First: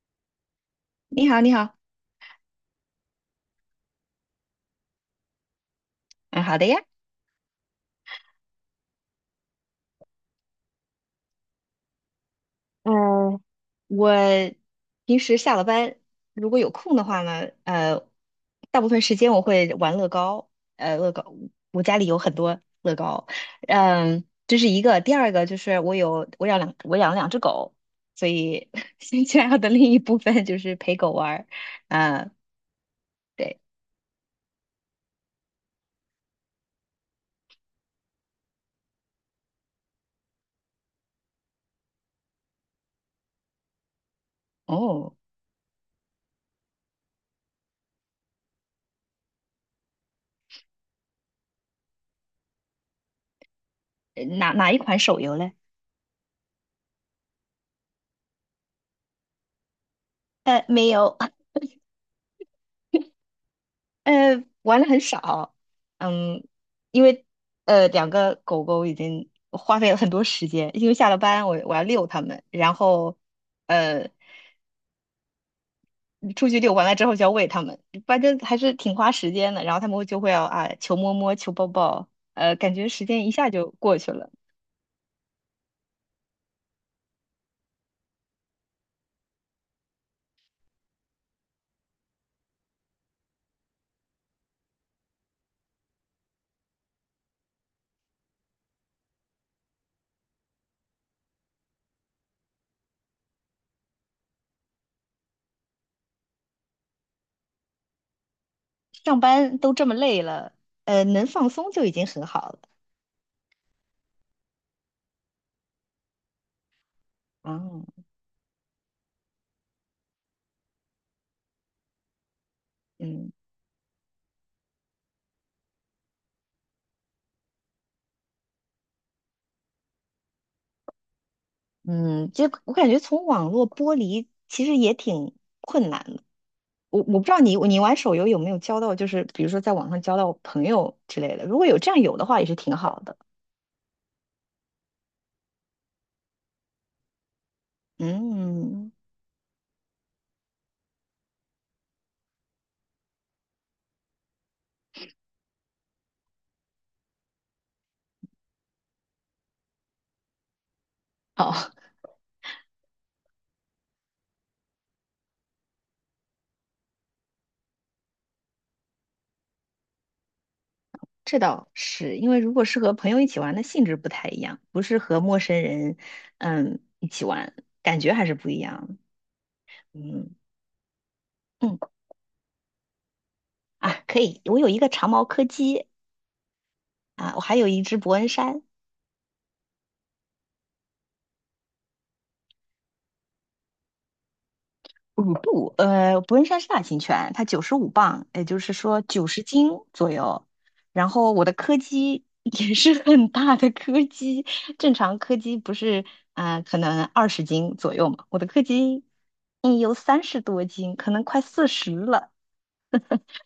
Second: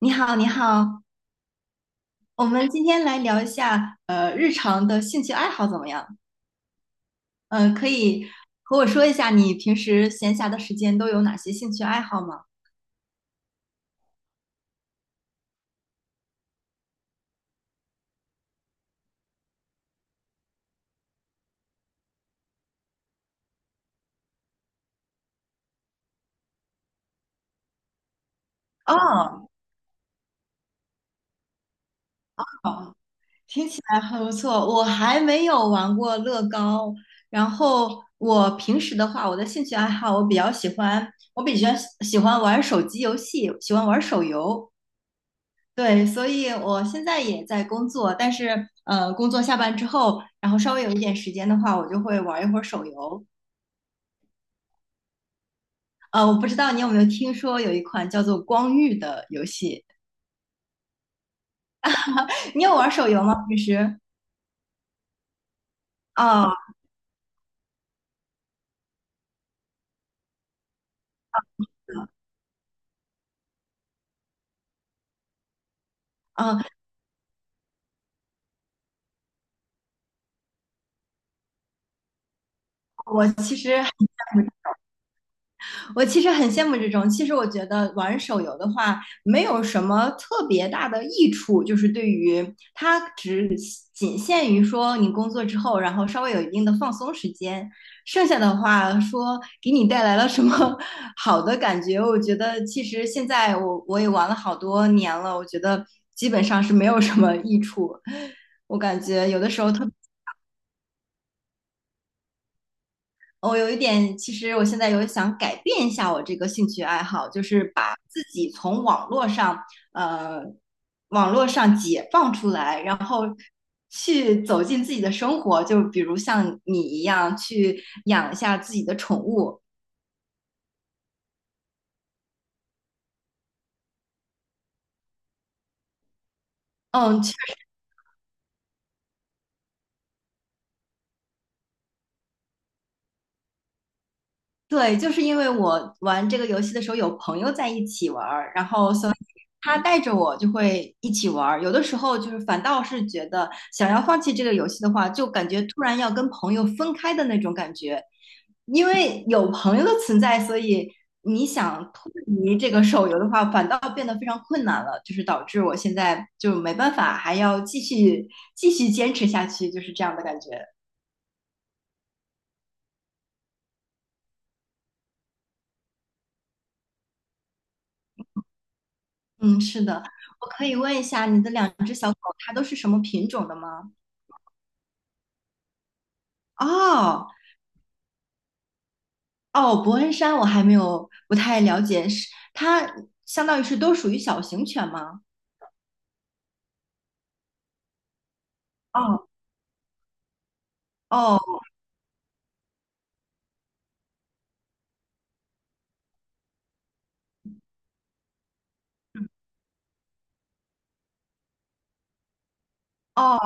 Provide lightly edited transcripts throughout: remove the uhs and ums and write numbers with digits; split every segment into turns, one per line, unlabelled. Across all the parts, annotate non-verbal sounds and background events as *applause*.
你好，你好，
你好，你好。
我们今天来聊一下日常的兴趣爱好怎么样？
嗯，好的呀。
嗯、可以和我说一下你平时闲暇的时间都有哪些兴趣爱好吗？
嗯，我平时下了班如果有空的话呢，大部分时间我会玩乐高。呃，乐高，我家里有很多乐高。这是一个，第二个就是我养了2只狗，所以 *laughs* 兴趣爱
哦，
好的另一部分就是陪狗玩儿。啊，
好，
对。
听起来很不错。我还没有玩过乐高，然后我平时的话，我的兴趣爱好我比较喜欢，我比较喜欢玩手机游戏，喜欢玩手游。
哦。
对，所以我现在也在工作，但是工作下班之后，然后稍微有一点时间的话，我就会玩一会儿手游。
哪一款手游嘞？
我不知道你有没有听说有一款叫做《光遇》的游戏，
没有。
你有玩手游吗？平时？
玩的很少。嗯，
啊
因为2个狗狗已经花费了很多时间，因为下了班我要遛它们，然后呃出去
啊，
遛完了之后就要喂它们。反正还是挺花时间的。然后它们就会要啊求摸摸求抱抱。感觉时间
我
一下
其
就
实还
过去了。
我其实很羡慕这种。其实我觉得玩手游的话，没有什么特别大的益处，就是对于它仅限于说你工作之后，然后稍微有一定的放松时间，剩下的话说给你带来了什么 *laughs* 好的感觉，我觉得其实现在我也玩了好多年了，我觉得基本上是没有什么益处。我感
上
觉有的
班
时候
都
特
这么
别
累了，能放松就已经很好了。
我有一点，其实我现在有想改变一下我这个兴趣爱好，就是把
啊。
自己从网络上，呃，网络上解放出来，然后
嗯。
去走进自己的生活。就比如像你一样，去养一下自己的宠物，
嗯，就我感觉从网络剥离其实也挺困难的。我不
嗯，
知道你玩手游有没有交到，就是比如说在网上交到朋友之类的。如果有这样有的话，也是挺好的。
对，就是因为我玩这个游戏的时候有朋友在一起玩儿，然
嗯。
后所以他带着我就会一起玩儿。有的时候就是反倒是觉得想要放弃这个游戏的话，就感觉突然要跟朋友分开的那种感觉，因为有朋友的存在，所以你
哦。*laughs*
想脱离这个手游的话，反倒变得非常困难了，就是导致我现在就没办法，还要继续坚持下去，就是这样的感觉。
这倒是，因为如果是和朋友一起玩的性质不太一样，不是和陌生人一起玩，感觉还是不一样的。
嗯，是的，
嗯
我可以问一下，你的两
嗯。
只小狗它都是什么品种的
啊，
吗？
可以，我有一个长毛柯基。
哦
啊，我还有一只伯恩山。
哦，伯恩山我还没有不太了解，是它相当于是都属于小型犬吗？
五步，伯恩山是大型犬，它95磅，也就是说九
哦
十斤左右。然后我的
哦
柯基也是 *laughs* 很大的柯基。正常柯基不是可能20斤左右嘛，我的柯基有30多斤，可能快40了。
哦，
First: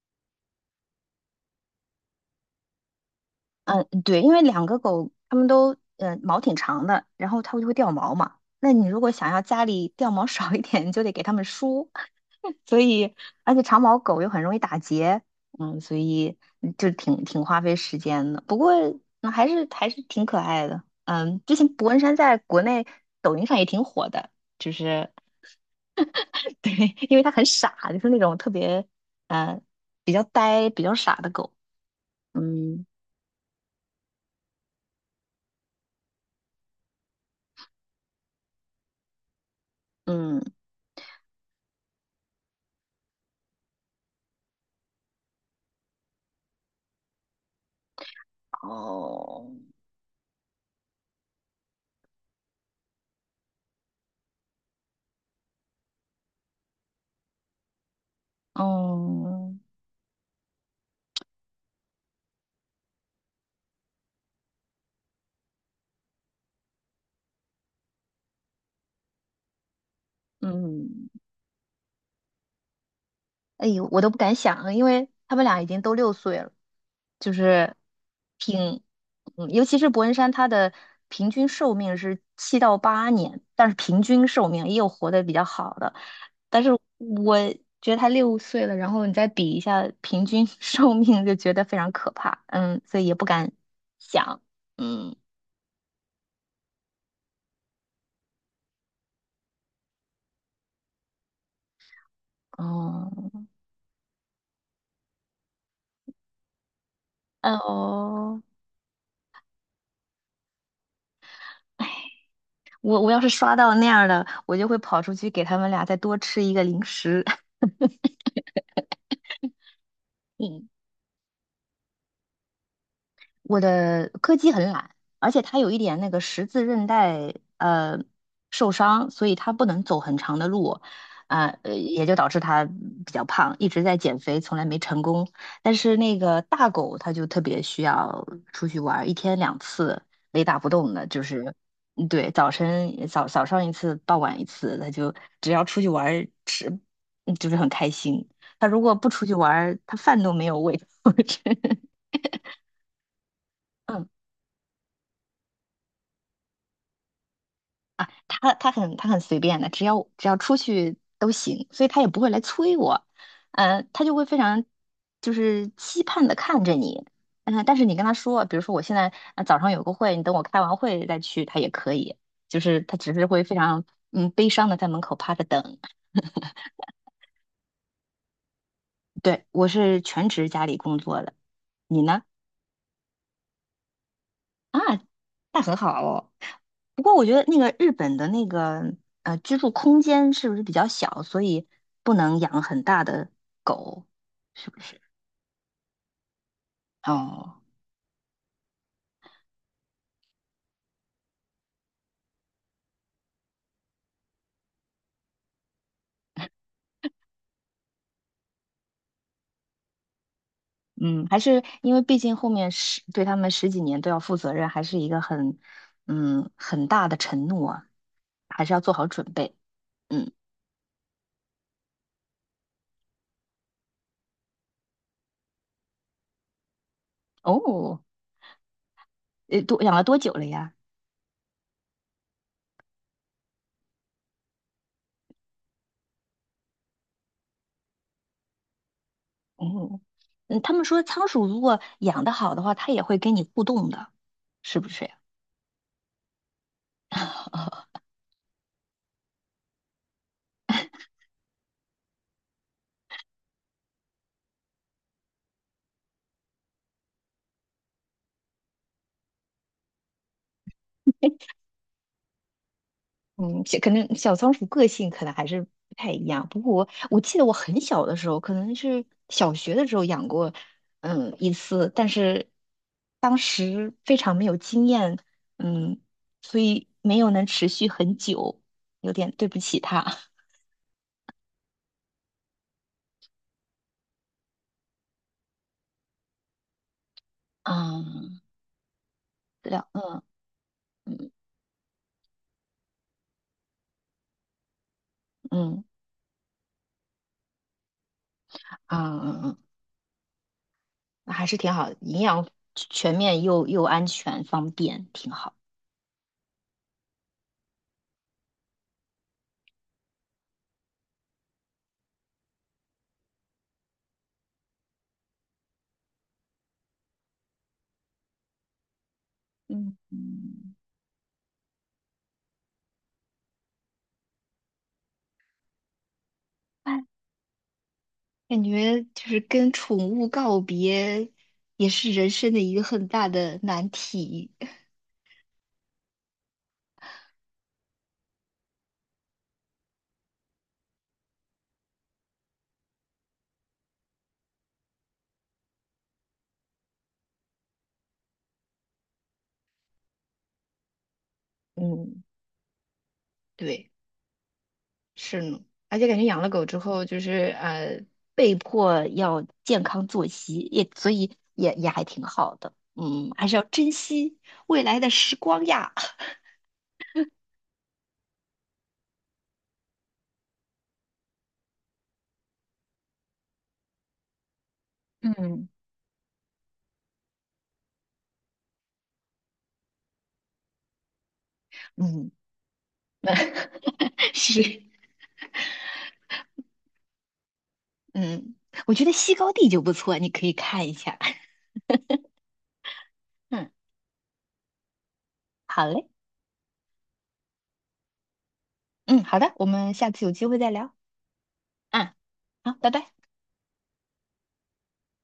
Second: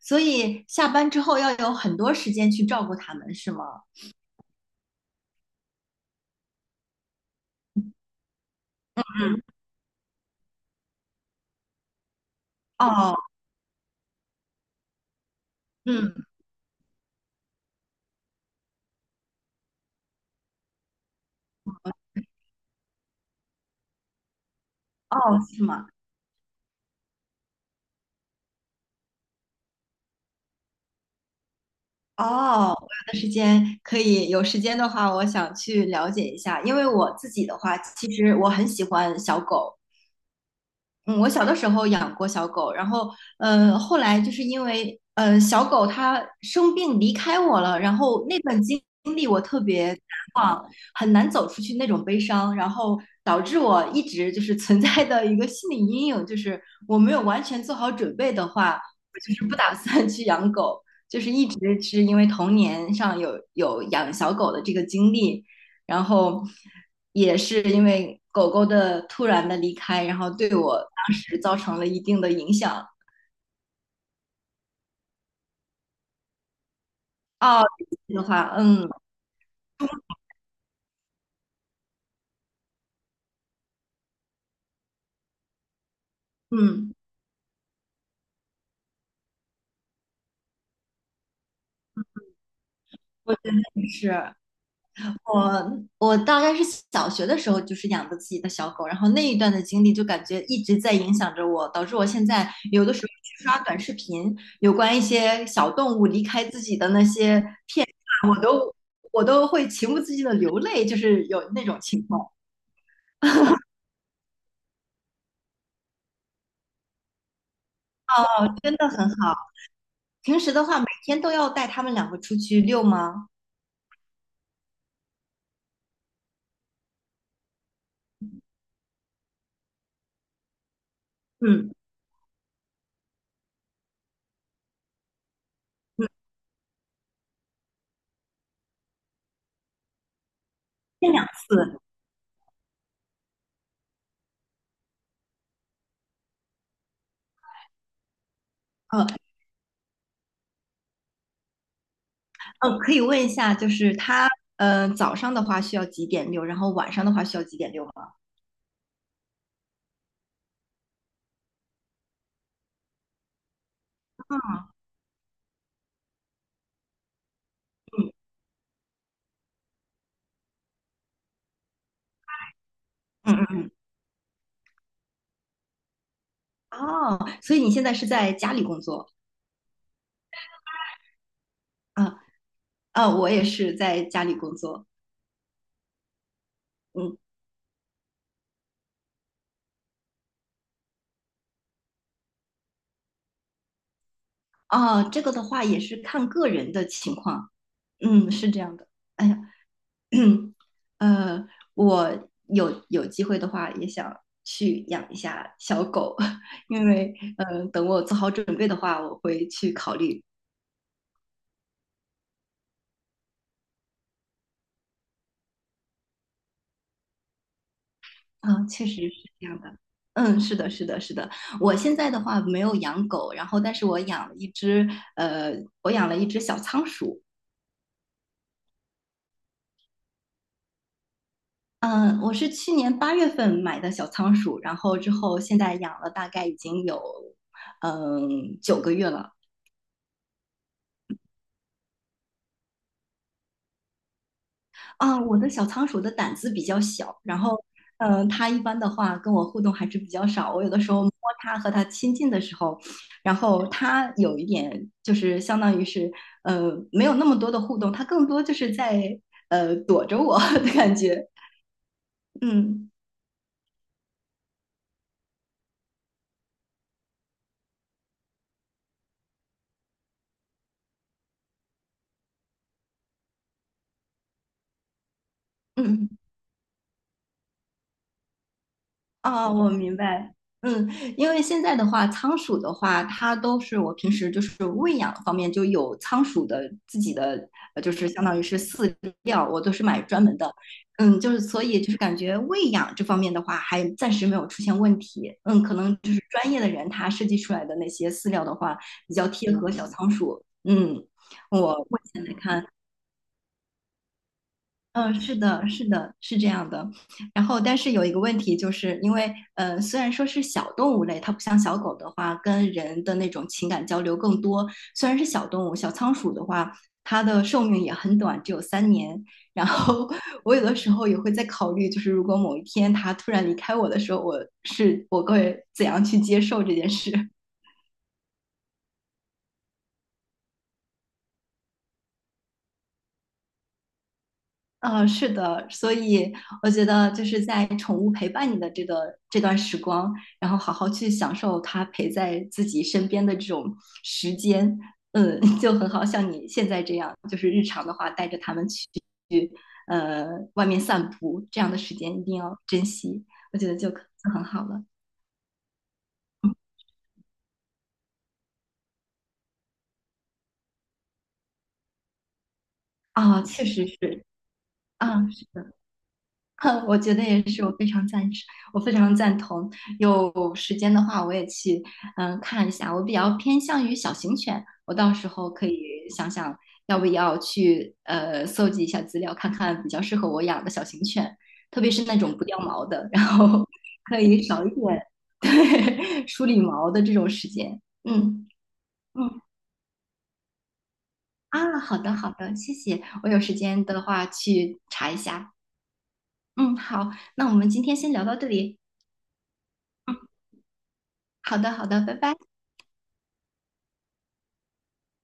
所以下班之后要有很多时间去照顾它们，是吗？
嗯，对，因为两个狗它们都毛挺长的，然后它们就会掉毛嘛。那你如果想要
嗯，
家里掉毛少一点，你就得给它们梳。所以
哦，
而且长毛狗又很容易打结。嗯，所
嗯，
以就挺花费时间的。不过还是挺可爱的。嗯，之前博恩山在国内抖音上也挺火的，就是
哦，是吗？
*laughs* 对。因为它很傻，就是那种特别嗯比较呆、比较傻的狗。
哦，我
嗯
有的时间可以，有时间的话，我想去了解一下，因为我自己的话，其实我很喜欢小狗，
嗯。
嗯，我小的时候养过小狗，然后，后来就是因为，小狗它生病离开我了，然后那段经历我
哦。
特别很难走出去那种悲伤，然后导致我一直就是存在的一个心理阴影，就是我没有完全做好准备的话，我就是不
嗯
打算去养狗，就是一直是因为童年上有养小狗的这个经历，然后也是因为狗狗的突然的离开，然后对我
嗯。
当时造成了一定的影响。
哎呦，我都不敢想啊，因为他们俩已经都六岁了。就
哦，
是
这个的话，
挺，
嗯
嗯，尤其是伯恩山，他的平均寿命是7到8年，但是平均寿命也有活得比较好的。但是
嗯，
我觉得他六岁了，然后你再比一下平均 *laughs* 寿命，就觉得非常可怕。嗯，所以也不
我
敢
也是。
想。嗯。
我我大概是小学的时候就是养的自己的小狗，然后那一段的经历就感觉一直在影响着我，导致我现在有的时候
哦。
去刷短视频，有关一些小动物离开自己的那些
嗯
片段，
哦。
我都会情不自禁的流泪，就是有那种
哎。
情况，
我要是刷到那样的，我就会跑出去给他们俩再多吃一个零食。*laughs*
真的很好。平时的
嗯。
话，每天都要带他们两个出去遛吗？
我的柯基很懒，而且它有一点那个十字韧带受伤，所以它不能走很长的路。
嗯
也就导致它比较胖，一直在减肥，从来没成功。但是
嗯，
那个大狗它就特别需要出去玩儿，一天2次，雷打不动的。
一天
就
两
是
次。
对。早晨早早上一次，傍晚一次。它就只要出去玩儿吃，就是很开心。它如果
嗯
不出去玩儿，它饭都没有喂。*laughs* 我真。
嗯，可以问一下，就是他早上的话需要几点遛，然后晚上的话需要几点遛吗？
啊，他很随便的，只要出去都行，所以他也不会来催我。他就会非常就是期盼的看着你。但是你跟他说，比如说我现在早上有个会，你等我开完会再去，他也可以。就是他只是
嗯
会
嗯
非
嗯。
常悲伤的在门口趴着等。
哦，所以你现在是在家里工作
对，我是全职家里工作的。你
啊？
呢？
啊，我也是在家里工作。
那很好哦。不过
嗯，
我觉得那个日本的那个居住空间是不是比较小，所以不能养很大的狗，是不是？
啊，这个的话也是看个人的情况。
哦。
嗯，是这样的。哎呀，*clears throat* 呃，我有机会的话也想去养一下小狗，*laughs* 因为等我做好准备的话，我会去考虑。
嗯，还是因为毕竟后面对他们10几年都要负责任，还是一个很很大的承诺啊。还
啊，
是要
确实
做好准
是这
备。
样的。
嗯。
嗯，是的，是的，是的。我现在的话没有养狗，然后但是我养了一只，呃，我养了一只小仓鼠。
哦。多养了多久了呀？
嗯，我是去年八月份买的小仓鼠，然后之后现在养了大概已经有9个月了。
哦。嗯，他们说仓鼠如果养得好的话，它也会跟你互动的，是不是呀？
啊，我的小仓鼠的胆子比较小，然后
*laughs*
嗯，它一般的话跟我互动还是比较少。我有的时候摸它和它亲近的时候，然后它有一点就是相当于是没有那么多的互动，它更多就是在躲着我 *laughs* 的感觉。嗯
嗯，可能小仓鼠个性可能还是不太一样。不过我记得我很小的时候，可能是小学的时候养过。嗯，一次，但是当时非常没有经验。嗯。
嗯。
所以没有能持续很久，有点对
啊，
不
我
起
明
它。*laughs*
白。嗯，因为现在的话，仓鼠的话，它都是我平时就是喂养方面就有仓鼠的自己的，就是相当
嗯。
于是饲料，我
对
都是
的。
买
嗯
专门的。嗯，就
嗯
是所以就是感觉喂养这方面的话，还暂时没有出现问题。嗯，可
嗯
能就是专业的人他设计出来的那些饲料的话，
嗯
比较
嗯
贴
嗯。
合小仓鼠。嗯，
那还是
我
挺好的，
目
营
前来
养
看。
全面又安全方便，
嗯，
挺
是
好。
的，是的，是这样的。然后，但是有一个问题，就是因为虽然说是小动物类，它不像小狗的话，跟人的那种情感交流更多。虽然是小动物，小仓鼠的话，它的寿命也很短，只有3年。然
嗯
后，*laughs* 我有
嗯。
的时候也会在考虑，就是如果某一天它突然离开我的时候，我会怎样去接受这件
哎，
事？
感觉就是跟宠物告别，也是人生的一个很大的难题。
嗯，是的，所以我觉得就是在宠物陪伴你的这个这段时光，然后好好去享受它陪在自己身边的这种时间，嗯，*laughs* 就很好，像你现在这样，就是日常的话带着它们去呃外面散步，这样的时间一
嗯，
定要珍惜，我觉得
对。
就很好了
是呢。而且感觉养了狗之后，就是呃，被迫要健康作息，所以也还挺好的。嗯，
啊，
还是要
确实
珍
是
惜未来的
啊，
时
是
光
的。*laughs*
呀。
哼，我觉得也是，我非常赞成，我非常赞同。有时间的话，我也去看一下。我比较偏向于小型犬，我到时候可
嗯。
以想想要不要去搜集一下资料，看看比较适合我养的小型犬，特别是那
嗯。
种不掉毛的，然后 *laughs* 可
*laughs*
以
是。
少一点 *laughs* 对梳理毛的这种时间。嗯
嗯。我觉得西
嗯
高地就不错，你可以看一下。*laughs*
啊，好的好的，谢谢。我有时
嗯。
间的话去查一下。
好嘞。
嗯，好，那我们今天先聊到这里。
嗯，好的，我们下次有机会再聊。
好的，好的，
嗯，
拜拜。
好，拜拜。